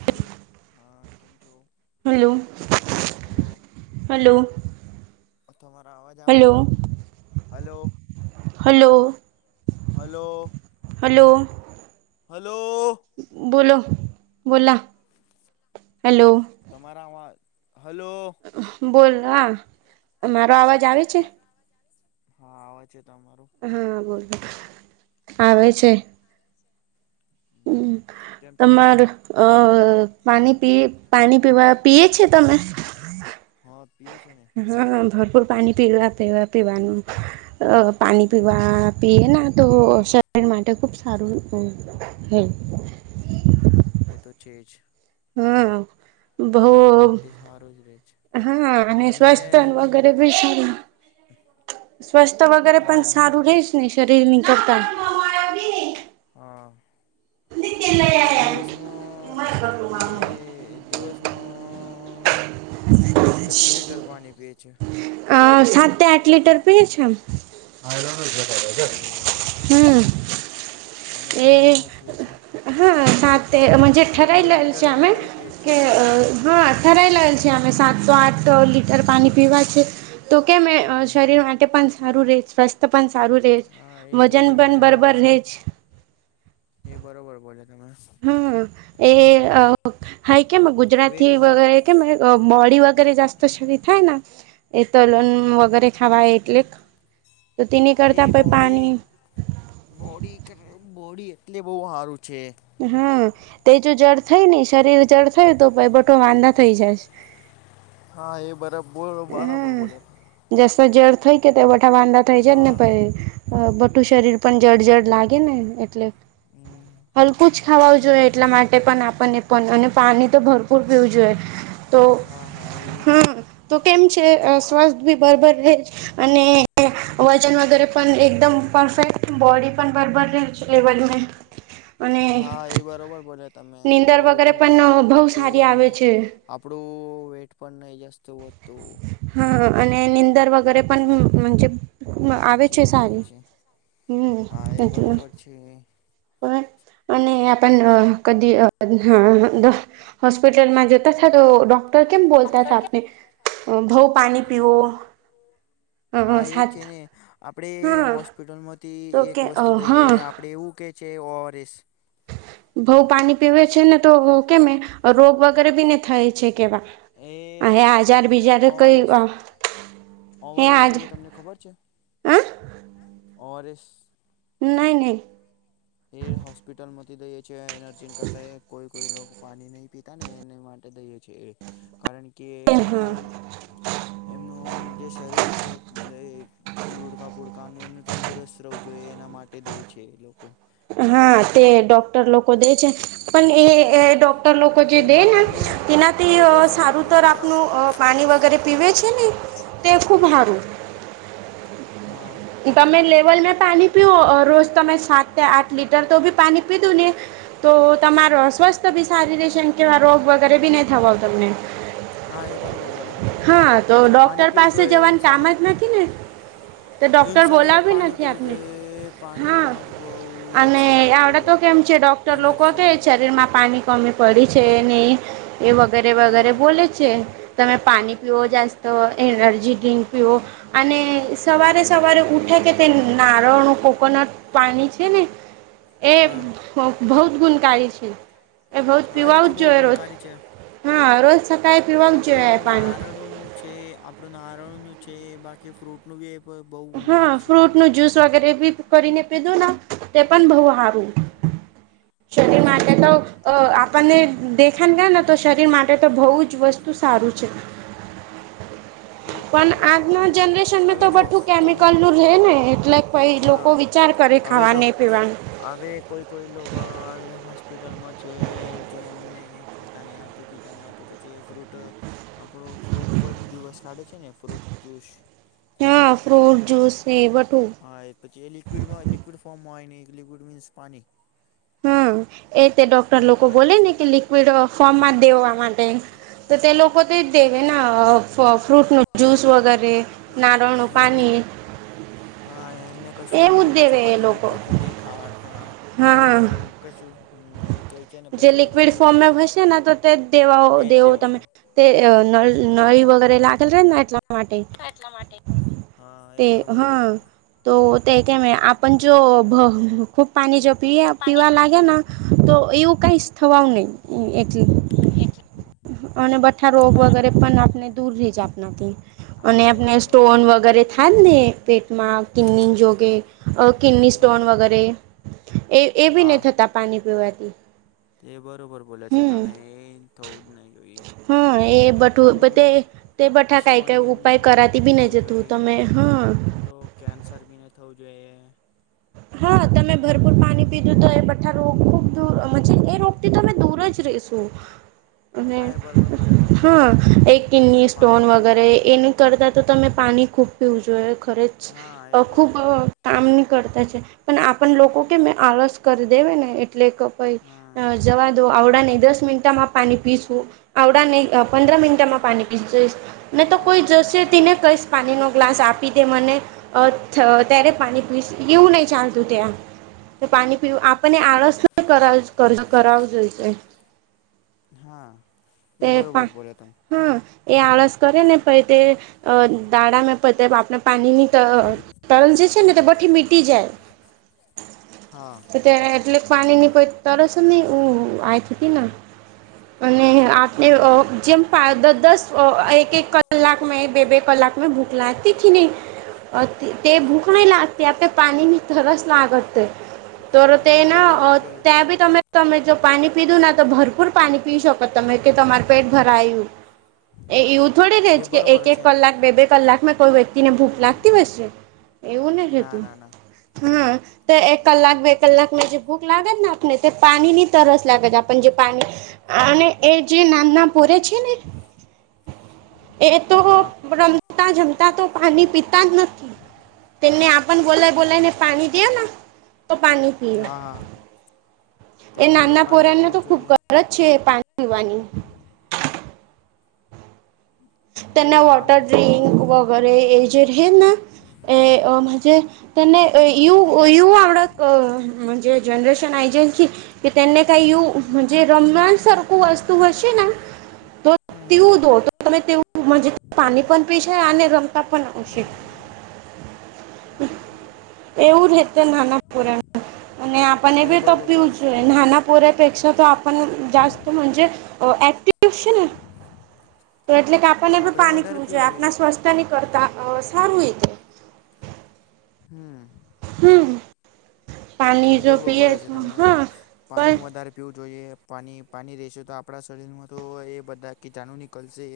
Hello હા કેમ છો? Hello [unintelligible] hello. તમારા અવાજ આવે છે? Hello hello. [unintelligible] Hello, hello hello. Hello બોલો બોલા હેલો. તમારામાં બોલ હા મારો અવાજ આવે છે હા આવે છે તમારું હા બોલ આવે છે હમ કેમ છો તમારૂ અ પાણી પીએ પાણી પીવા પીયે છે તમે હા પીએ છે ને હા હા ભરપૂર પાણી પીવા પીવા પીવાનું અ પાણી એવું પીવા પી લેવાનું તો શરીર માટે ખુબ સારું હ હોય એ તો છે જ હમ બહુ શરીર માટે સારું જ રહે છે હા અને તમે સ્વસ્થ વગેરે બી છીએ સ્વસ્થ વગેરે તમે પણ સારું રહેશ ને શરીર ની કરતા હા તમે દિવસમાં દે દિવસમો કેટલું લીટર પાણી પીયે છે હ સાત આઠ લીટર પિયે છે એમ એવું હમ. અમે એ બી આટલા જ પીએ છીએ. હા સાથે અમે જ ઠરાલ લીટર છે હમે વધારે પીએ છીએ કે એટલું જ છે હા ઠરાલ છે. સાતસો આઠ લીટર પાણી પીવા છે, તો કે હમ શરીર માટે સારું ર સ્વસ્થ પણ સારું ર, હા એ વજન બોલે પણ હે સારું બરોબર છે રહેજ. એ બરોબર બોલે તમે. હા, એ કે વેટ ગુજરાતી ઉટાર વગેરે કે મોડી વગેરે જાસ્ત શરી થાય. એ તલોન વગેરે ખાવા એટલે. તો તેની એ કરતા પ બોડી પાણી બોડી બોડી એટલે બહ સારું છે. હા, તે જો જળ થય ને શરીર જળ થયું તો ભ બઠો વાંધા થઈ જશે. હા એ બરાબ બોલો બરાબર બોલે. સજડ થઈ કેવઠા વાંધા થઇ જ ને હા પછી. અ બટું શરીર પણ જળ જળ લાગે ને એટલે. હમ હલકું જ ખાવા જોઈએ એટલા માટે પણ આપણને પણ અને પાણી તો ભરપૂર પીવું જોઈએ. તો હા હા એવી છે. હમ કેમ છે સ્વાથ બી બરાબર રહે છે, અને ન વગેરે પણ એકદમ પરફેક્ટ બોડી પણ બબર રહે છે લેવલમે. હા એ બરોબર બોલ્યા. તમે નીંદર બોડી વગેરે પણ પરફેક્ટ રહે બહુ છે સારી અને, આવે છે. આપણું વેટ પણ જ હા અને નિંદર વગેરે પણ જ આવે છે હાજી થાય સારી, છે હમ એટલે. પણ હ [unintelligible] અને આપ કદી હોસ્પિટલમાં જોતા થ તો ડો કેમ બોલતા થ આપને, ભઉ પાણી પીઓ. હમ [unintelligible] હા એજ છે ને, આપડે હા હોસ્પિટલ માંથી તો એક કે વસ્તુ દઈએ આપડે એવું કે છે ઓસ બઉ પાણી પીવે છે ને તો કેમે રોગ વ રબીને થાય છે એ કેવા હજાર બીજાર કઈ હે ઓવરસ આજ જઈએ તમને ખબર છે હ ઓવરસ નહી નહી એ હોસ્પિટલમાંથી દઈે છે એર્જન કરતા કોઈ કોઈ પાણી નહી પિતા ને એને માટે દઈએ છે કારણ કે એમનો હા એમનું જે શરીર છે, લુડકાપુડકાનું એમનું તંદુરસ્ત રહેવું જોઈએ. એના માટે દે છે લોકો. હા તે ડોક્ટર લોકો દે છે, પણ એ ડોક લોકો હવે જે કોઈ દે ને, બહારનું તેનાથી હવે કોઈ સારું બહારનું તર આવે. આપનું પાણી વગેરે પીવે જ [unintelligible] હા હા બ તમે ચવલં પણી પીઓ રોસ્તા મેં સાત આઠ લીટર તો બી પાણી પીધું ને, તો તમાર સ્વસ્થ બી સારી રહેશે કેવા રોગ વગેરે બી થવા તમને. હા એ બરોબર બોલે તમે એમ હા તો પાણી ડોક્ટર પીવું પાસે જવાનું કામ જ નાખી ને. તો એ ડૉક્ટર ઇન્સાને બોલાવી પાણી નથી પીવું આપને જોઈએ હા પાણીમાંજ બહ અને આવડે તો કેમ છે ડોક્ટર લોકો કે એનર્જી શરીર માં પાણી કમી પડી છે ને, એ વગેરે હા વગેરે બોલે છે. તમે પાણી પીઓ જાસ્ટ એનર્જી ડ્રિંક પીઓ, અને સવારે સવારે ઉઠે કે તે નારળણું કોકોનટ પાણી છે. છેને, એ હા બહુત ગુણકારી છે. એ બઉ જ હા એ પીવા તો જ બહુ જોઈએ રોજ ગુણકારી છે હા રોજ સકાળે પીવાવું જ જોઈએ આપણું પાણી નારળ નું છે આપડું નારળનું છે બાકી ફ્રૂટનું બી બહુ હા ગુણકારી છે એ ફ્રૂટ બ નું જ્યુસ વગેરે કરીને પીધું તે પણ બહ હારું એ તો શરી છે માટે જ તો આપ આપણને દેખા ગયો ને તો શરીર માટે તો બહુ જ વસ્તુ સારું છે [inaudible] પણ ફ્રૂટનું આજના હવે જનરેશનમાં હવે તો જો બું કોનું કેમિકલ નું રે ને એટલે પ હા લોકો વિચાર તૈાર કરી હવે જો ખાવાને પીવાનું હવે કોઈ કોઈ લોકો હ હોસ્પિટલમાં છે જેમ ખાતા નહી આવતું પીતા ન આવતું પછી ફ્રૂટ આપણું ફ્રૂટ પર દિવસ સાડે છે ને ફ્રૂટ જ્યુસ હા ફ્રૂટ જૂસ એ બધું હા એ પછી એ લિકડમાં લિક્વિડ ફોર્મમાં હોય ને લિકવિડ મીન્સ પાની હમ એ તે ડોક્ટર લોકો પાણી બોલે છે ને કે લિક્વિડ ફોર્મ માં જ દેવા માટે તો તે હા લોકો તે જ દેવે ના ફ્રૂટ ન જ્યુસ વગેરે નારણ ફ્રૂટ પાણી હા એમને કશું એવું જ દેવે એ ચપાટી લોકો બપાતી નહી ખાવાડતા હા હા એવું કશું હમ એ કહે છે ને જે પછી લિક્વિડ એનું ફોર્મમાં હશે ને તો તે દેવાઓ એજ દેવો તમે દેવાનું તે નળ નળ વગેરે લાગેલ ર નાટ માટે એટલા માટે હા એ તે બરોબર હા બોલે તમે તો તે કે મે આપ જો ભ ખૂબ પાણી જો પી ખૂબ પીવા લાગે તો એવું કઈ જ થવાઉ નહીએટલે [inaudible] અને બઠા રોગ હા વગેરે પણ આપણે દૂર રહી જ આપણાથી અને હા એ આપણે બરોબર સ્ટોન છે વગેરે થાય મને પેટમાં કિડની જોગે કિડની સ્ટોન હા વગેરે એ એવી બી ની હા થતા પાણી પીવાથી તે બરોબર બોલે છે હમ તમે એ થવું જ નહી જોઈએ હા એ બઠું તે તે બઠા કઈ સ્ટોન કઈ બી ઉપાય કરાતી બી નહી જતું તમે હા આપડો કેન્સર ભીને થવું જોઈએ. હા તમે એ ભરપૂર બી પાણી છે પીધું તો એ બથા રોગ ખૂબ દૂર એ રોગથી તમે દૂર જ રહીશો. અને હા એ બરોબર બોલ્યા તમે હા એ કિન્ની સ્ટોન પાણી જ પીવું વગેરે જોઈએ એ ન મને કરતા તો તમે પાણી ખૂબ પીવજું એ ખરેચ હા એ ખૂબ બરોબર કામ ન કરતા. પણ આપ લોકો કે આળસ કરી દેવા ને એટલે હા જવા દોડ આવડા નહી દસ મિનટામાં પાણી પીશું આવડા નહી હા પંદર મિનટામાં પાણી પીસું ને તો આવડે કોઈ નહી જશે પંદર તેને મિનિટ કઈ પાણી ન ગ્લાસ આપી તે મને ત્યારે પાણી પીશ એવું નહી ચાલતું ત્યાં તો પાણી પીવું આપણને આળસ ન કરાવ જોઈશે હા એ તે પા બરોબર બોલ્યા તમે હા એ આળસ કરે ને પી તે દાડામાં પ આપણે પાણી ની તરલ જ છેને તો બ્ મિટી જાય બ જ તો ત્યા એટલે પાણી ની કોઈ તરસ નહી આતી હતી અને જેમ દસ એક એક કલાક મે બે બે કલાક મે ભૂખલા હૈ તે ભૂખ નહી લાગતી આપે પાણીની તરસ લગે ત તોર તે હા એ બરોબર ના બોલે છે. ત્યાં બી તમે તમે જો પાણી પીધું ના તો ભરપૂર પાણી પી શકો તમે કે તમાર પેટ ભરાયું એ એવું થોડી રેજ એ કે બરોબર એક એક છે ને કલાક બે બે કલાક મેં કોઈ વાર તેને ભૂખ લાગતી હસશે એવું નથી ના થતું ના ના હા. તો એક કલાક બે કલાકમાં જે ભૂખ લાગે ને આપને તે પાણી ની તરસ લાગેતે આપ જે પાણી અને એ જે નામ ના પૂરે છે ને એ તો હા રમ જમતા જમતા તો પાણી પીતા જ નથી. તેમને આપણ બોલાય બોલાયને પાણી દવ ના. તો પાણી પી હા હા એ તેમને બી નાના પાણી પોરને પીવું તો જ ખુબ જોઈએ ગરજ છે. પાણી પીવાની. એ તને નાનો વોટર છોકરો ડ્રિંક આવ્યો વગેરે એ જે રહે ના. એ હજ તને યુ યુ આવડજ જનરેશન આ છે કે કે તેને કઈ યુ જે રમન સારખું વસ્તુ હશે ના. તો હમ તેવું દો તો તમે તેવું મજ પાણી પણ પીશે અને રમતા પણ આવશે. એવું રહે. નાના પોરા અને આપણને હા એ બી તો બરોબર બોલે પીવું છે. જોઈએ નાના પોરા પેક્ષા તો. [unintelligible] અને પણ પાણી પીવું જોઈએ આપણા સ્વાસ્થ્ય ન કરતા સારું એ તો. [inaudible] પાણી એ જો બરોબર પીએ બોલે છે તો તમે હા પર પાણી વધારે પીવું. જોઈએ પાણી પાણી રહેશે તો આપણા શરીરમાં તો એ બધા કીટાણુ નીકળશે.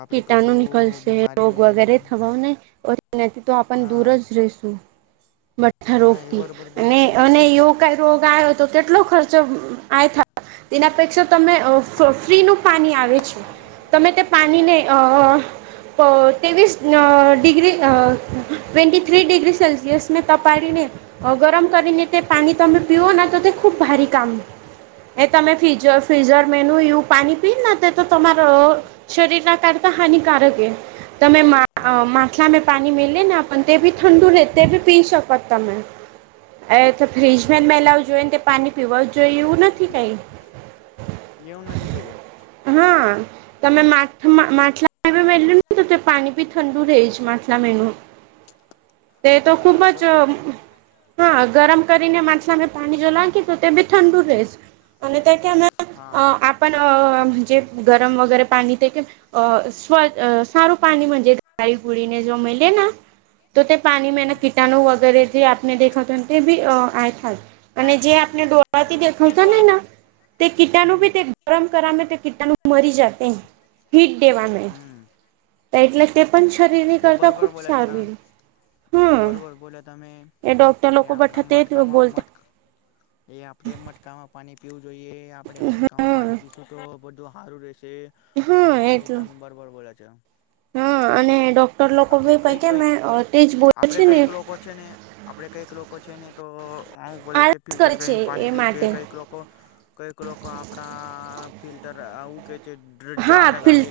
આપણે કીટાણુ કશું નિકલશે બીમારીનું રોગ એ વગેરે નહીં થવાને. થી તો આપણ દૂર હા જ રે. ભઠ્ઠા હા એ રોગથી બરોબર બોલે અને છે ને અને એયો કઈ રોગ આવ્યો તો કેટલો ખર્ચ. [unintelligible] તેના પેક્ષા તમે ફ્રીનું પાણી આવે છે તમે તે પાણીને હા. ત્રેવીસ degree twenty three degree Celsius તપાડીને. ગરમ કરીને તે પાણી તમે પીઓ તો તે ખુબ ભારે કામ. એ તમે ફ ફિઝર મેનું એવું પાણી પીને તે તો તમારા શરીર ના કારણે હાનિકારક હૈ તમે હા માથલામાં પણી મે લને આપ અને તે બી ઠંડુ રહેતે બી પી શક તમેં મ અ તો ફ્રીજમાં જ મેિલાવ જોઈ ને તે પાણી પીવા જ જોઈએ એવું નથી કઈ એવું નથી જોઈએ. તમે માથા માં લું તો પાણી ભી ઠંડુ રહે છે માથલા મેન. તે તો હા ખૂબ એ જ બરોબર છે હા ગરમ કરીને માછલામે પાણી જો લખી તો તે બી ઠંડુ રહેશ અને તે કે હા આમે જ ગરમ વગેરે પાણી કે અ સ્વ સારું પાણીજ [unintelligible] ના. તો તે પાણી મે હમ ના કીટાણું વગેરે જે આપને દેખાતું તે બી આ ખાસ. અને જે આપણે ડોળવાથી હા દેખાવતા ને તે કીટાનું હમ ભી તે ગરમ કરમે કીટનું મરી તે હીટ દેવાનું હમ એટલે તે પણ શરીની એ કરતા બરોબર ખૂબ બોલે છે તમે સારું એ હમ્મ. બરોબર બોલે તમે એ આપણા મટકામાં બોલતા મટ એ આપડે મટકામાં પાણી. પીવું જોઈએ આપડે મટકામાં હમ પાણી પીશું તો બધું હારું રહે હા અને એ એટલું તમે બરોબર બોલા છે. હા અને ડોક્ટર લોકો આપડે બી પ કઈ કે કઈક મેં તે જ બોલે આપડે છે ને કઈક લોકો છે ને આપડે કઈક લોકો છે ને તો હું બોલે છે આળસ ફિલ્ટર કરે છે કરીને એ પાણી પી છે માટે કંઈક લોકો કંઈક લોકો આપણા ફિલ્ટર આવું ક હા ફિલ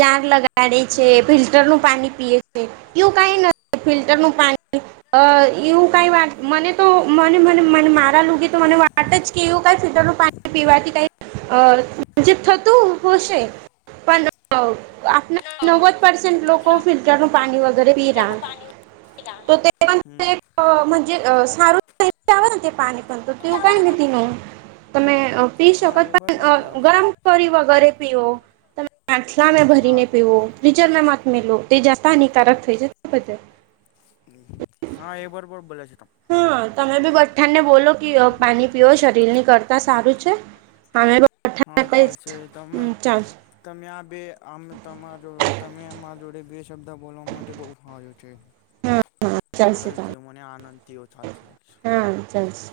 જાર લગાડે છે ફિલ્ટરનુંું પાણી પ છે ું કઈ ન ફિલ્ટર નું પાણી એવું કઈ વાત મને તો મને મને મ મારા લગ તો મ વાત જ કે એવું ક ફિટર નું પાણી પીવાથી કઈ થતું ખુશે પ આપ નવવદ પસેન્ટ લોકો ફિલ્ટર નું પાણી વગેરે પીરા તો હમ સારું વા પાણી પણ તો તેવું કઈ નથી ત ન તમે પી હા શકો એ પણ બરોબર બોલે ગરમ છે કરી વગરે પી તમેલા હા ભરીને પીવોિચરમાં મત મે લો તે જા હાનિકારક થઈ છે તે બદલ હા એ બરોબર બોલે છે ત ઠા ને બોલો કે પાણી પીઓ શરીર ની કરતા સારું છે હા બઠ્ઠાને ચાલશે કહીશ તમે હમ ચાલશે તમે બે આ તમા તમે અમા જોડે બે શબ્દ બોલવા માટે બહ સાર્યો છે હા હા ચાલશે સારું થવ ચાલશે મને આનંદ યોો ચાલશે ચાલશે હા ચાલશે